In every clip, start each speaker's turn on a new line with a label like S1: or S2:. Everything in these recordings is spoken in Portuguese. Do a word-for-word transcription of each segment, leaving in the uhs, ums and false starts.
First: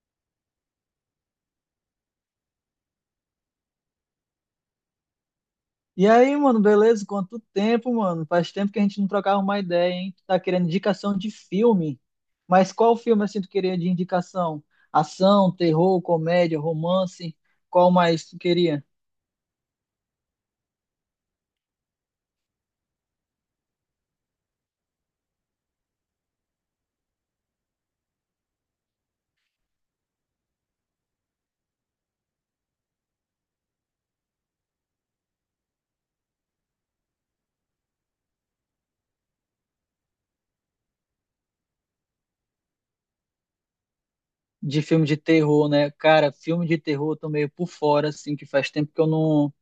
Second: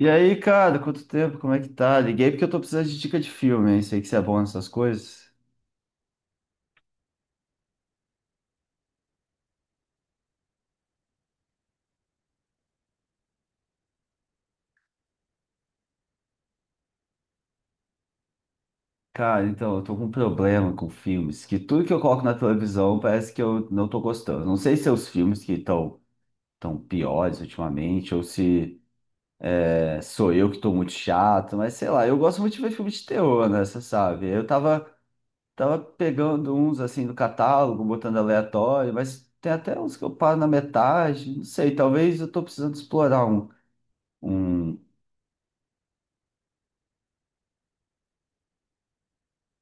S1: E aí, cara, quanto tempo? Como é que tá? Liguei porque eu tô precisando de dica de filme, hein? Sei que você é bom nessas coisas.
S2: E aí, mano, beleza? Quanto tempo, mano? Faz tempo que a gente não trocava uma ideia, hein? Tu tá querendo indicação de filme? Mas qual filme assim tu queria de indicação? Ação, terror, comédia, romance? Qual mais tu queria?
S1: Cara, então, eu tô com um problema com filmes, que tudo que eu coloco na televisão parece que eu não tô gostando. Não sei se é os filmes que estão tão tão piores ultimamente, ou se é, sou eu que tô muito chato, mas sei lá, eu gosto muito de ver filme de terror, né? Você sabe? Eu tava, tava pegando uns, assim, do catálogo, botando aleatório, mas tem até uns que eu paro na metade, não sei, talvez eu tô precisando explorar um... um.
S2: De filme de terror, né? Cara, filme de terror eu tô meio por fora, assim, que faz tempo que eu não,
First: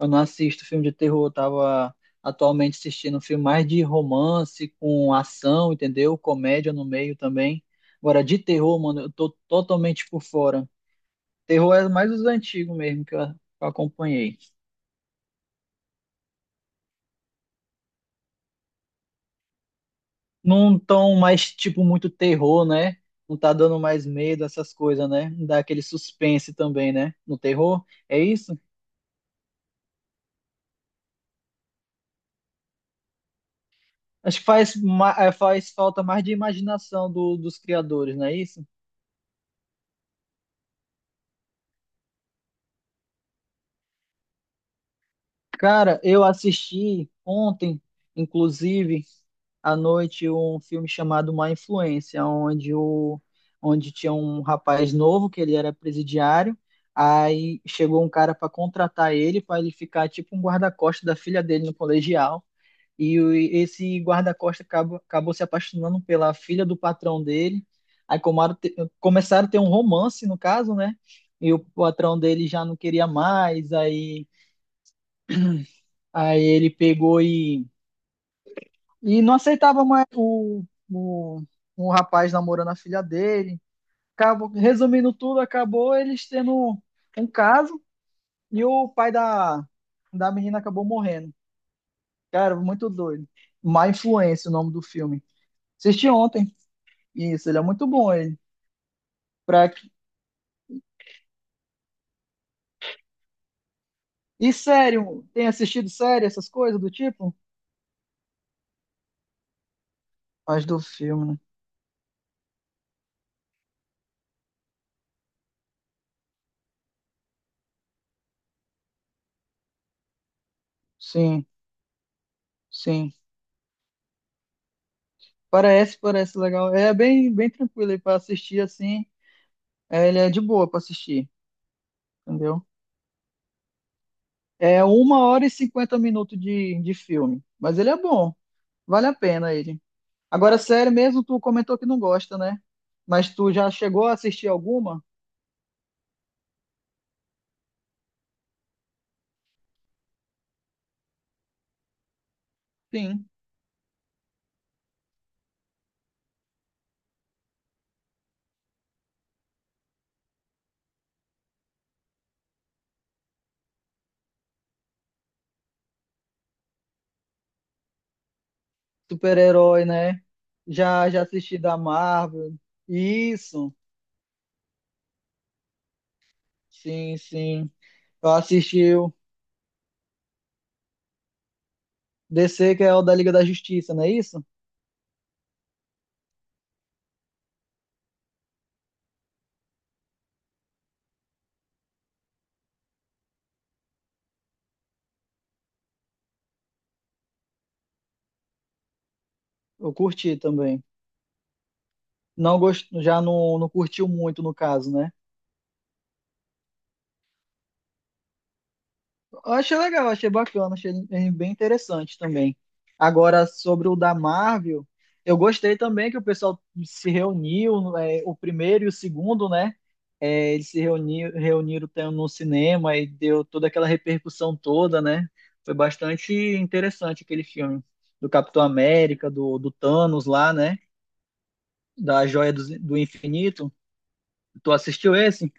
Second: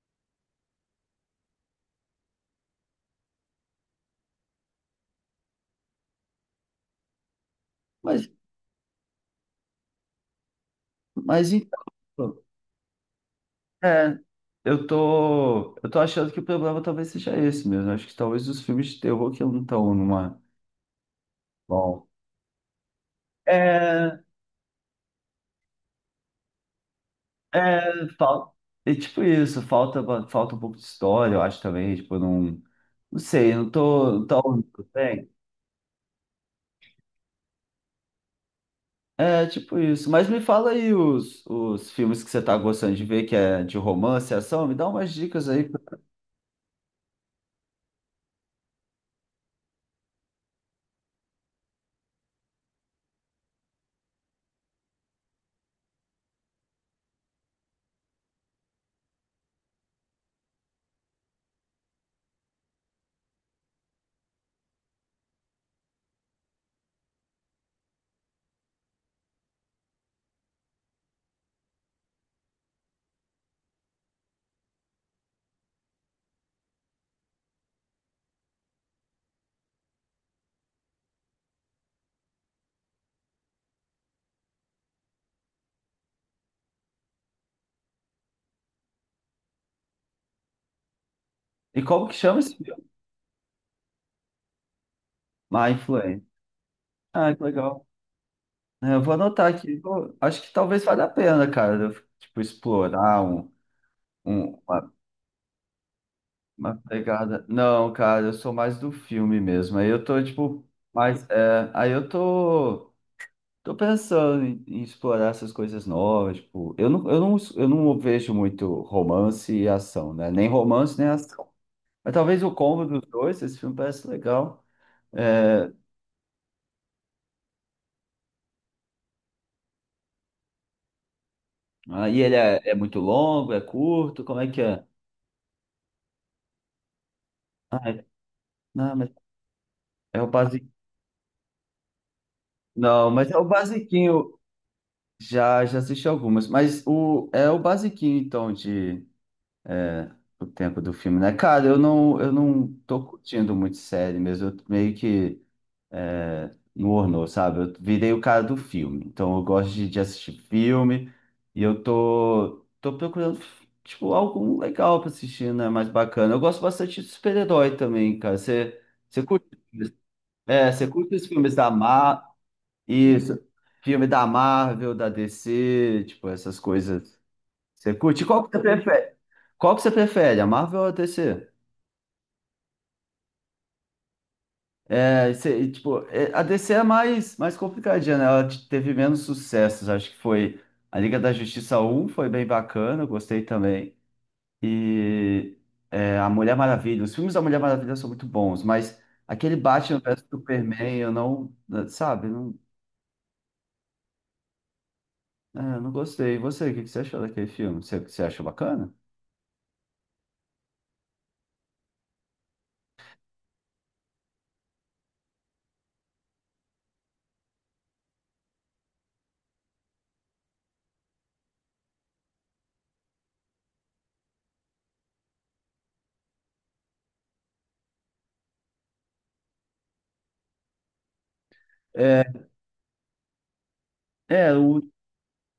S2: eu não assisto filme de terror. Eu tava atualmente assistindo um filme mais de romance, com ação, entendeu? Comédia no meio também. Agora,
S1: Mas
S2: de terror, mano, eu tô totalmente por fora.
S1: Mas
S2: Terror
S1: então,
S2: é mais os antigos mesmo que eu, que eu
S1: é,
S2: acompanhei.
S1: eu tô, eu tô achando que o problema talvez seja esse mesmo. Acho que talvez os filmes de terror que não estão numa.
S2: Não tão mais, tipo,
S1: Bom.
S2: muito terror, né? Não tá dando mais
S1: É,
S2: medo, essas coisas, né? Não dá aquele suspense também, né? No terror.
S1: é,
S2: É
S1: falta.
S2: isso?
S1: É tipo isso, falta, falta um pouco de história, eu acho também. Tipo, não. Não sei, não tô. Tá
S2: Acho que faz,
S1: único,
S2: ma-
S1: tem.
S2: eh, faz falta mais de imaginação do- dos criadores, não é isso?
S1: É, tipo isso. Mas me fala aí os, os filmes que você tá gostando de ver, que é de romance, ação, me dá umas dicas aí.
S2: Cara, eu assisti ontem, inclusive, à noite, um filme chamado Má Influência, onde, o, onde tinha um rapaz novo, que ele era presidiário, aí chegou um cara para contratar ele, para ele ficar tipo um guarda-costas da filha dele no colegial, e o- e esse guarda-costas acabou, acabou se apaixonando pela filha do patrão dele, aí comaram te- começaram a ter um romance, no caso, né? E o patrão dele já não queria mais, aí Aí ele pegou e, e não aceitava mais o, o, o rapaz namorando a filha dele. Acabou, resumindo tudo, acabou eles tendo um caso e o pai da, da menina acabou morrendo.
S1: E como que chama esse
S2: Cara,
S1: filme?
S2: muito doido. Má Influência, o nome do filme.
S1: My
S2: Assisti
S1: Influence.
S2: ontem.
S1: Ah, que
S2: Isso, ele é muito
S1: legal.
S2: bom, ele.
S1: É, eu vou anotar
S2: Pra...
S1: aqui. Pô, acho que talvez valha a pena, cara, eu, tipo, explorar um,
S2: E
S1: um- uma,
S2: sério, tem assistido série, essas
S1: uma
S2: coisas do tipo?
S1: pegada. Não, cara, eu sou mais do filme mesmo. Aí eu tô, tipo,
S2: Mas do
S1: mais.
S2: filme, né?
S1: É, aí eu tô, tô pensando em, em explorar essas coisas novas. Tipo, eu não, eu não, eu não vejo muito romance e ação, né? Nem romance, nem
S2: Sim,
S1: ação. Mas talvez o combo dos
S2: sim.
S1: dois, esse filme parece legal. É,
S2: Parece, parece legal. É bem, bem tranquilo aí pra assistir assim. É, ele é de boa pra assistir,
S1: aí ele é,
S2: entendeu?
S1: é muito longo, é curto, como é que
S2: É
S1: é?
S2: uma hora e cinquenta minutos de, de filme, mas
S1: Ah,
S2: ele é
S1: é-
S2: bom,
S1: não,
S2: vale
S1: mas
S2: a pena ele.
S1: é o
S2: Agora,
S1: base.
S2: sério mesmo, tu comentou que não gosta, né?
S1: Não, mas
S2: Mas
S1: é o
S2: tu já chegou a
S1: basiquinho.
S2: assistir alguma?
S1: Já, já assisti algumas, mas o, é o basiquinho, então, de o tempo do filme, né? Cara, eu não, eu não tô
S2: Sim,
S1: curtindo muito série mesmo, eu meio que é, no ornou, sabe? Eu virei o cara do filme, então eu gosto de, de assistir filme e eu tô, tô procurando, tipo, algo legal pra assistir, né? Mais bacana. Eu gosto bastante de super-herói também, cara. Você, você curte,
S2: super-herói, né?
S1: é, você
S2: Já,
S1: curte
S2: já
S1: os filmes
S2: assisti
S1: da
S2: da
S1: Marvel?
S2: Marvel.
S1: Isso.
S2: Isso,
S1: Filme da Marvel, da D C, tipo, essas
S2: sim,
S1: coisas.
S2: sim.
S1: Você curte?
S2: Eu
S1: Qual que você
S2: assisti o
S1: prefere? Qual que você prefere, a Marvel ou a D C?
S2: D C, que é o da Liga da Justiça, não é isso?
S1: É, você- e, tipo, é, a D C é mais, mais complicadinha, né? Ela te- teve menos sucessos. Acho que foi a Liga da Justiça um foi bem bacana, eu gostei também. E é, a Mulher Maravilha. Os filmes da Mulher Maravilha são muito bons, mas aquele
S2: Eu
S1: Batman vs
S2: curti também.
S1: Superman, eu não, sabe, não,
S2: Não gost... Já não, não curtiu muito, no caso, né?
S1: é, eu não gostei. E você, o que que você achou daquele filme? Você, você achou bacana?
S2: Eu achei legal, achei bacana, achei ele bem interessante também. Agora, sobre o da Marvel, eu gostei também que o pessoal se reuniu, é, o primeiro e o segundo, né? É, eles se reuniram, reuniram tam- no cinema e deu toda aquela repercussão toda, né? Foi bastante interessante aquele filme do Capitão América, do, do Thanos lá, né?
S1: É,
S2: Da Joia do, do Infinito.
S1: é,
S2: Tu
S1: o-
S2: assistiu esse?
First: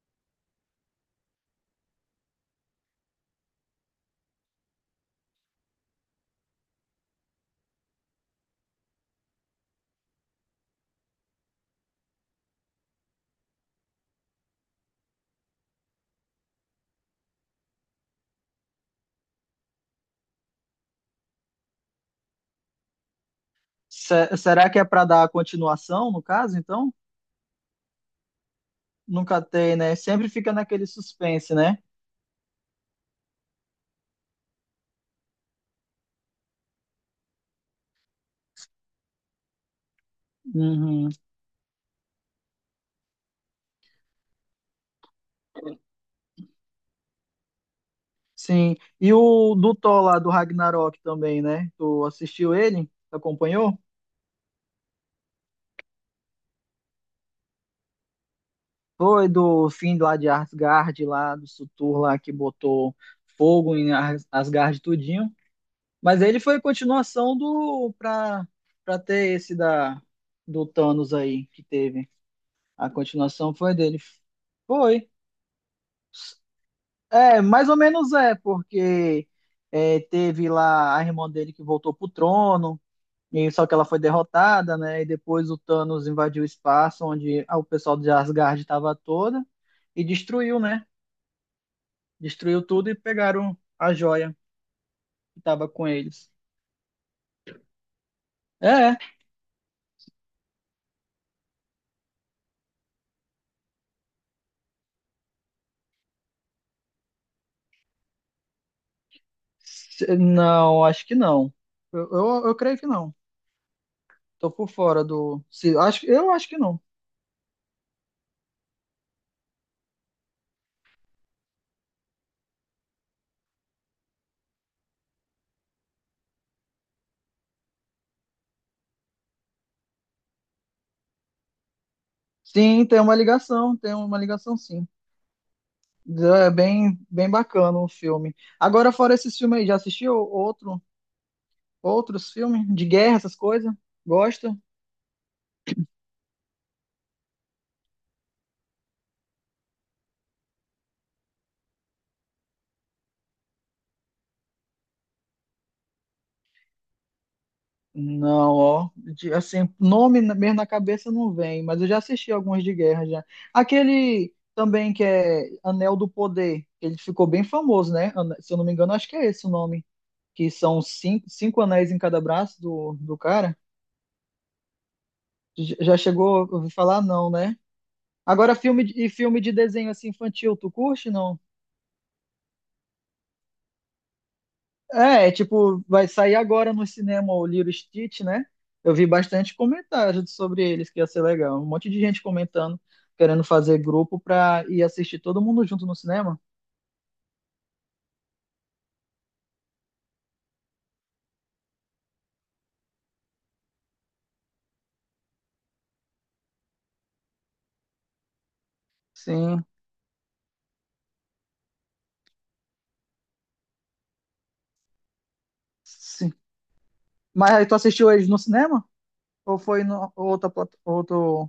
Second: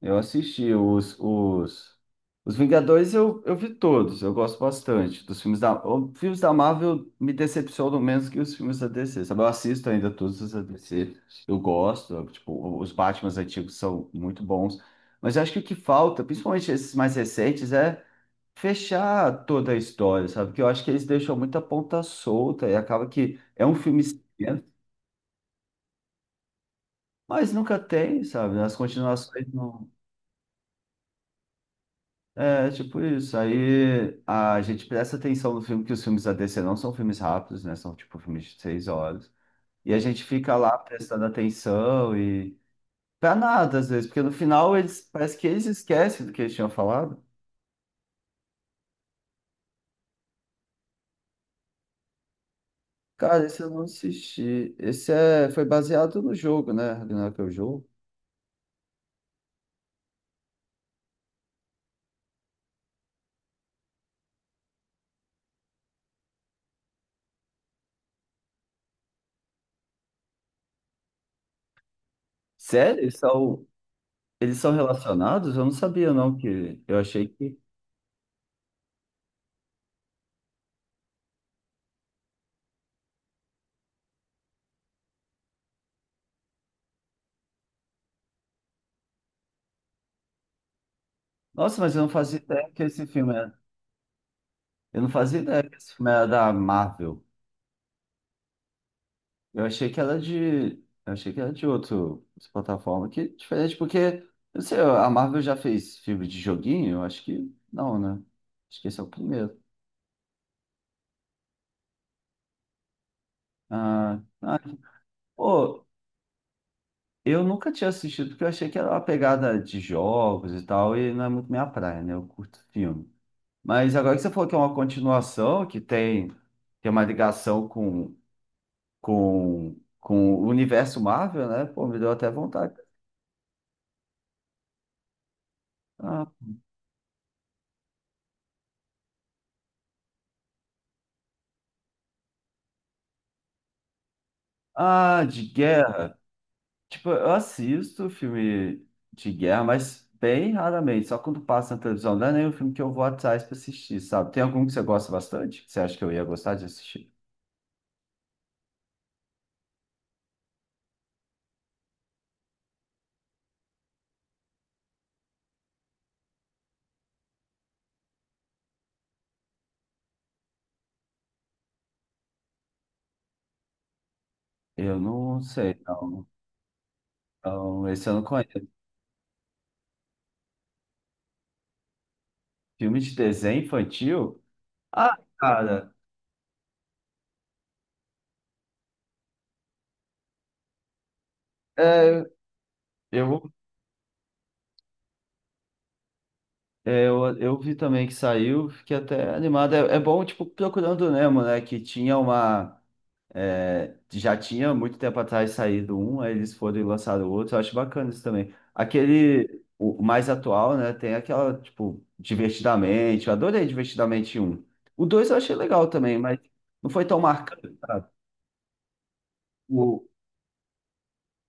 S1: eu assisti os, os, os Vingadores, eu, eu vi todos, eu gosto bastante dos filmes da... Os filmes da Marvel me decepcionam menos que os filmes da D C, sabe? Eu assisto ainda todos os da D C, eu gosto, eu, tipo, os Batmans antigos são muito bons, mas eu acho que o que falta, principalmente esses mais recentes, é fechar toda a história, sabe? Porque eu acho que eles deixam muita ponta solta e acaba que é um filme,
S2: Se-
S1: extenso,
S2: será que é para dar continuação, no caso, então?
S1: mas nunca tem, sabe? As
S2: Nunca
S1: continuações.
S2: tem, né? Sempre fica naquele suspense, né?
S1: É, tipo isso. Aí a gente presta atenção no filme, que os filmes da D C não são filmes rápidos, né? São tipo filmes de seis horas. E a gente fica lá
S2: Uhum.
S1: prestando atenção e. Pra nada, às vezes, porque no final eles parece que eles esquecem do que eles tinham falado.
S2: Sim. E o do Thor lá do Ragnarok também, né? Tu assistiu ele? Tu
S1: Cara, esse eu
S2: acompanhou?
S1: não assisti. Esse é... foi baseado no jogo, né? Ragnarok é o jogo.
S2: Foi do fim lá de Asgard, lá do Surtur lá que botou fogo em As- Asgard tudinho. Mas ele foi continuação do pra, pra ter esse da do Thanos aí que teve. A
S1: Sério? Eles
S2: continuação
S1: são...
S2: foi dele.
S1: eles são
S2: Foi.
S1: relacionados? Eu não sabia, não, que eu achei
S2: É,
S1: que.
S2: mais ou menos é, porque é, teve lá a irmã dele que voltou pro trono, e só que ela foi derrotada, né? E depois o Thanos invadiu o espaço onde o pessoal de Asgard estava toda e destruiu, né?
S1: Nossa, mas eu não fazia
S2: Destruiu
S1: ideia que
S2: tudo e
S1: esse filme era.
S2: pegaram a joia
S1: Eu não fazia
S2: que
S1: ideia
S2: estava
S1: que
S2: com
S1: esse filme era
S2: eles.
S1: da Marvel.
S2: É,
S1: Eu achei que era de. Eu achei que era de outro, outra plataforma que é diferente, porque, eu não sei, a Marvel já fez filme de joguinho? Eu acho que não, né? Acho que esse é o primeiro.
S2: se- não, acho que não. Eu, eu, eu creio que não.
S1: Ah,
S2: Tô
S1: ah,
S2: por fora do. Se-
S1: pô,
S2: acho, eu acho que não.
S1: eu nunca tinha assistido, porque eu achei que era uma pegada de jogos e tal, e não é muito minha praia, né? Eu curto filme. Mas agora que você falou que é uma continuação, que tem, tem uma ligação com, com, com o universo Marvel, né? Pô, me deu até vontade.
S2: Sim, tem uma ligação, tem uma ligação sim.
S1: Ah,
S2: É bem, bem bacana o filme. Agora, fora esses filmes aí, já assistiu outro, outros filmes de guerra, essas coisas? Gosta?
S1: ah, de guerra. Tipo, eu assisto filme de guerra, mas bem raramente, só quando passa na televisão. Não é nem um filme que eu vou atrás pra assistir, sabe? Tem algum que você gosta bastante? Que você acha que eu ia gostar de assistir?
S2: Não, ó. De- assim, nome na- mesmo na cabeça não vem, mas eu já assisti alguns de guerra já. Aquele também que é Anel do Poder, ele ficou bem famoso, né? Ane- Se eu não me engano, acho que é esse o nome. Que são cinco, cinco anéis em cada braço do, do cara.
S1: Eu não
S2: J-
S1: sei,
S2: Já
S1: não.
S2: chegou a ouvir falar? Não, né?
S1: Então, esse eu não conheço.
S2: Agora, filme de- e filme de desenho assim infantil, tu curte, não?
S1: Filme de desenho infantil? Ah,
S2: É, é tipo,
S1: cara,
S2: vai sair agora no cinema o Lilo e Stitch, né? Eu vi bastante comentários sobre eles, que ia ser legal. Um monte de gente
S1: é,
S2: comentando,
S1: eu,
S2: querendo fazer grupo pra ir assistir todo mundo junto no cinema.
S1: é, eu, eu vi também que saiu, fiquei até animado. É, é bom, tipo, Procurando Nemo, né? Que tinha uma. É, já tinha muito tempo atrás saído um, aí eles foram e lançaram outro. Eu acho bacana isso também. Aquele,
S2: Sim,
S1: o mais atual, né? Tem aquela, tipo, Divertidamente. Eu adorei Divertidamente um. O dois eu achei legal também,
S2: sim.
S1: mas não foi tão
S2: Mas aí tu
S1: marcante, sabe?
S2: assistiu eles no cinema? Ou foi
S1: O,
S2: no outra, plat- outro,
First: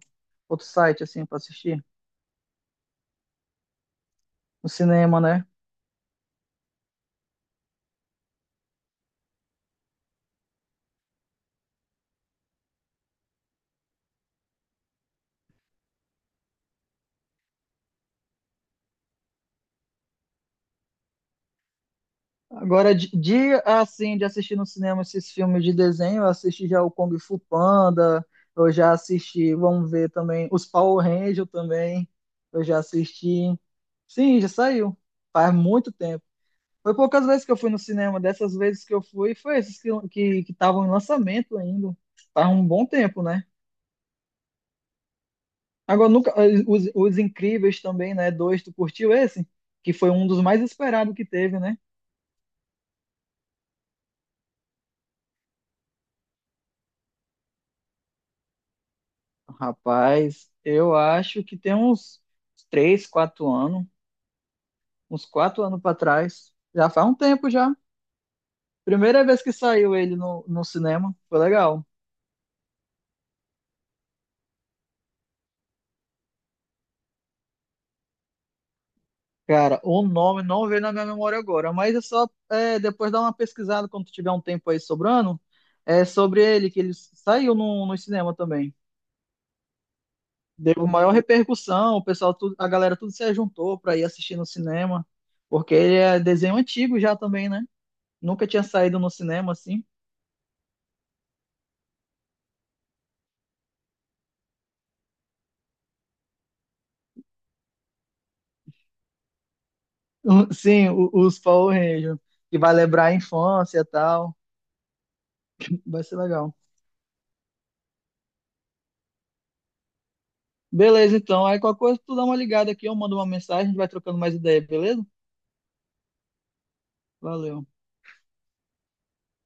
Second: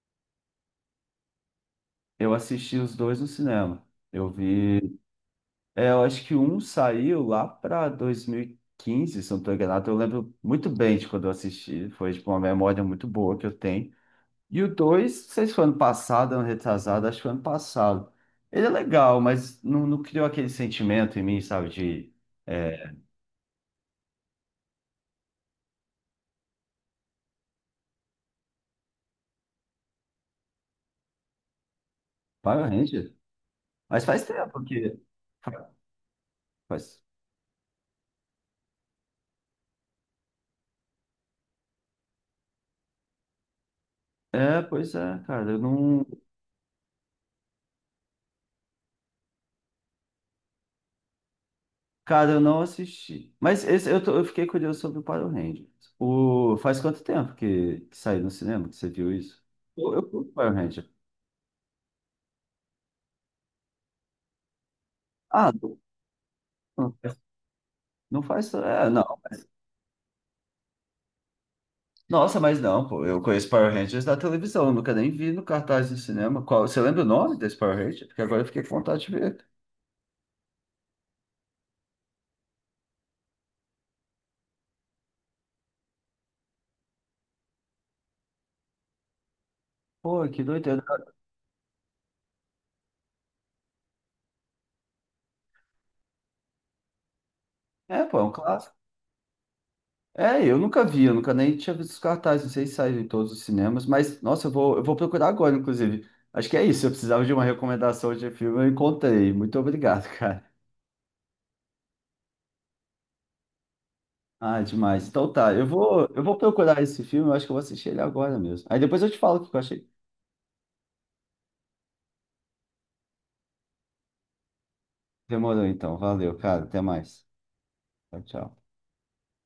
S2: outro site, assim, pra assistir?
S1: eu assisti os dois no cinema. Eu
S2: No
S1: vi.
S2: cinema, né?
S1: É, eu acho que um saiu lá pra dois mil e quinze, se eu não tô enganado. Eu lembro muito bem de quando eu assisti. Foi, tipo, uma memória muito boa que eu tenho. E o dois não sei se foi ano passado, ano retrasado, acho que foi ano passado. Ele é legal, mas não, não criou aquele sentimento em mim, sabe, de
S2: Agora,
S1: é,
S2: de, de, assim, de assistir no cinema esses filmes de desenho, eu assisti já o Kung Fu Panda, eu já assisti, vamos ver também, os Power Rangers também, eu
S1: Power
S2: já
S1: Ranger.
S2: assisti.
S1: Mas faz
S2: Sim, já
S1: tempo
S2: saiu,
S1: porque
S2: faz muito tempo. Foi
S1: faz.
S2: poucas vezes que eu fui no cinema, dessas vezes que eu fui, foi esses que que que estavam em lançamento ainda, faz um bom tempo, né?
S1: É, pois é, cara, eu não,
S2: Agora, nunca, eh, os, os Incríveis também, né? Dois, tu curtiu esse? Que foi um dos mais esperados que teve, né?
S1: cara, eu não assisti. Mas esse, eu, tô- eu fiquei curioso sobre o Power Ranger. O, faz quanto tempo que, que saiu no cinema que você viu isso? Eu, eu curto
S2: Rapaz,
S1: Power Ranger.
S2: eu acho que tem uns três, quatro anos, uns
S1: Ah,
S2: quatro
S1: não
S2: anos para trás. Já
S1: não
S2: faz
S1: faz,
S2: um tempo já.
S1: não faz, é, não.
S2: Primeira vez que saiu ele no, no cinema, foi legal.
S1: Nossa, mas não, pô. Eu conheço Power Rangers da televisão, eu nunca nem vi no cartaz do cinema. Qual, você lembra o nome desse Power Ranger? Porque agora eu fiquei com vontade de ver.
S2: Cara, o nome não veio na minha memória agora, mas é só é, depois dar uma pesquisada quando tiver um tempo aí sobrando. É sobre ele, que ele saiu no, no cinema também.
S1: Pô, que doideira.
S2: Deu maior repercussão, o pessoal, tudo- a galera tudo se juntou para ir assistir no cinema, porque ele é desenho antigo já também, né?
S1: É, pô, é um
S2: Nunca tinha
S1: clássico.
S2: saído no cinema assim.
S1: É, eu nunca vi, eu nunca nem tinha visto os cartazes, não sei se saíram em todos os cinemas, mas, nossa, eu vou, eu vou procurar agora, inclusive. Acho que é isso, eu precisava de uma recomendação de filme, eu encontrei. Muito obrigado, cara.
S2: o- Sim, o- os Power Rangers. Que vai lembrar a infância e tal.
S1: Ah, demais. Então tá, eu
S2: Vai
S1: vou,
S2: ser
S1: eu vou
S2: legal.
S1: procurar esse filme, eu acho que eu vou assistir ele agora mesmo. Aí depois eu te falo o que eu achei.
S2: Beleza, então. Aí qualquer coisa, tu dá uma ligada aqui, eu mando uma mensagem, a gente vai trocando mais ideia, beleza?
S1: Demorou então, valeu, cara, até mais.
S2: Valeu.
S1: Tchau, tchau.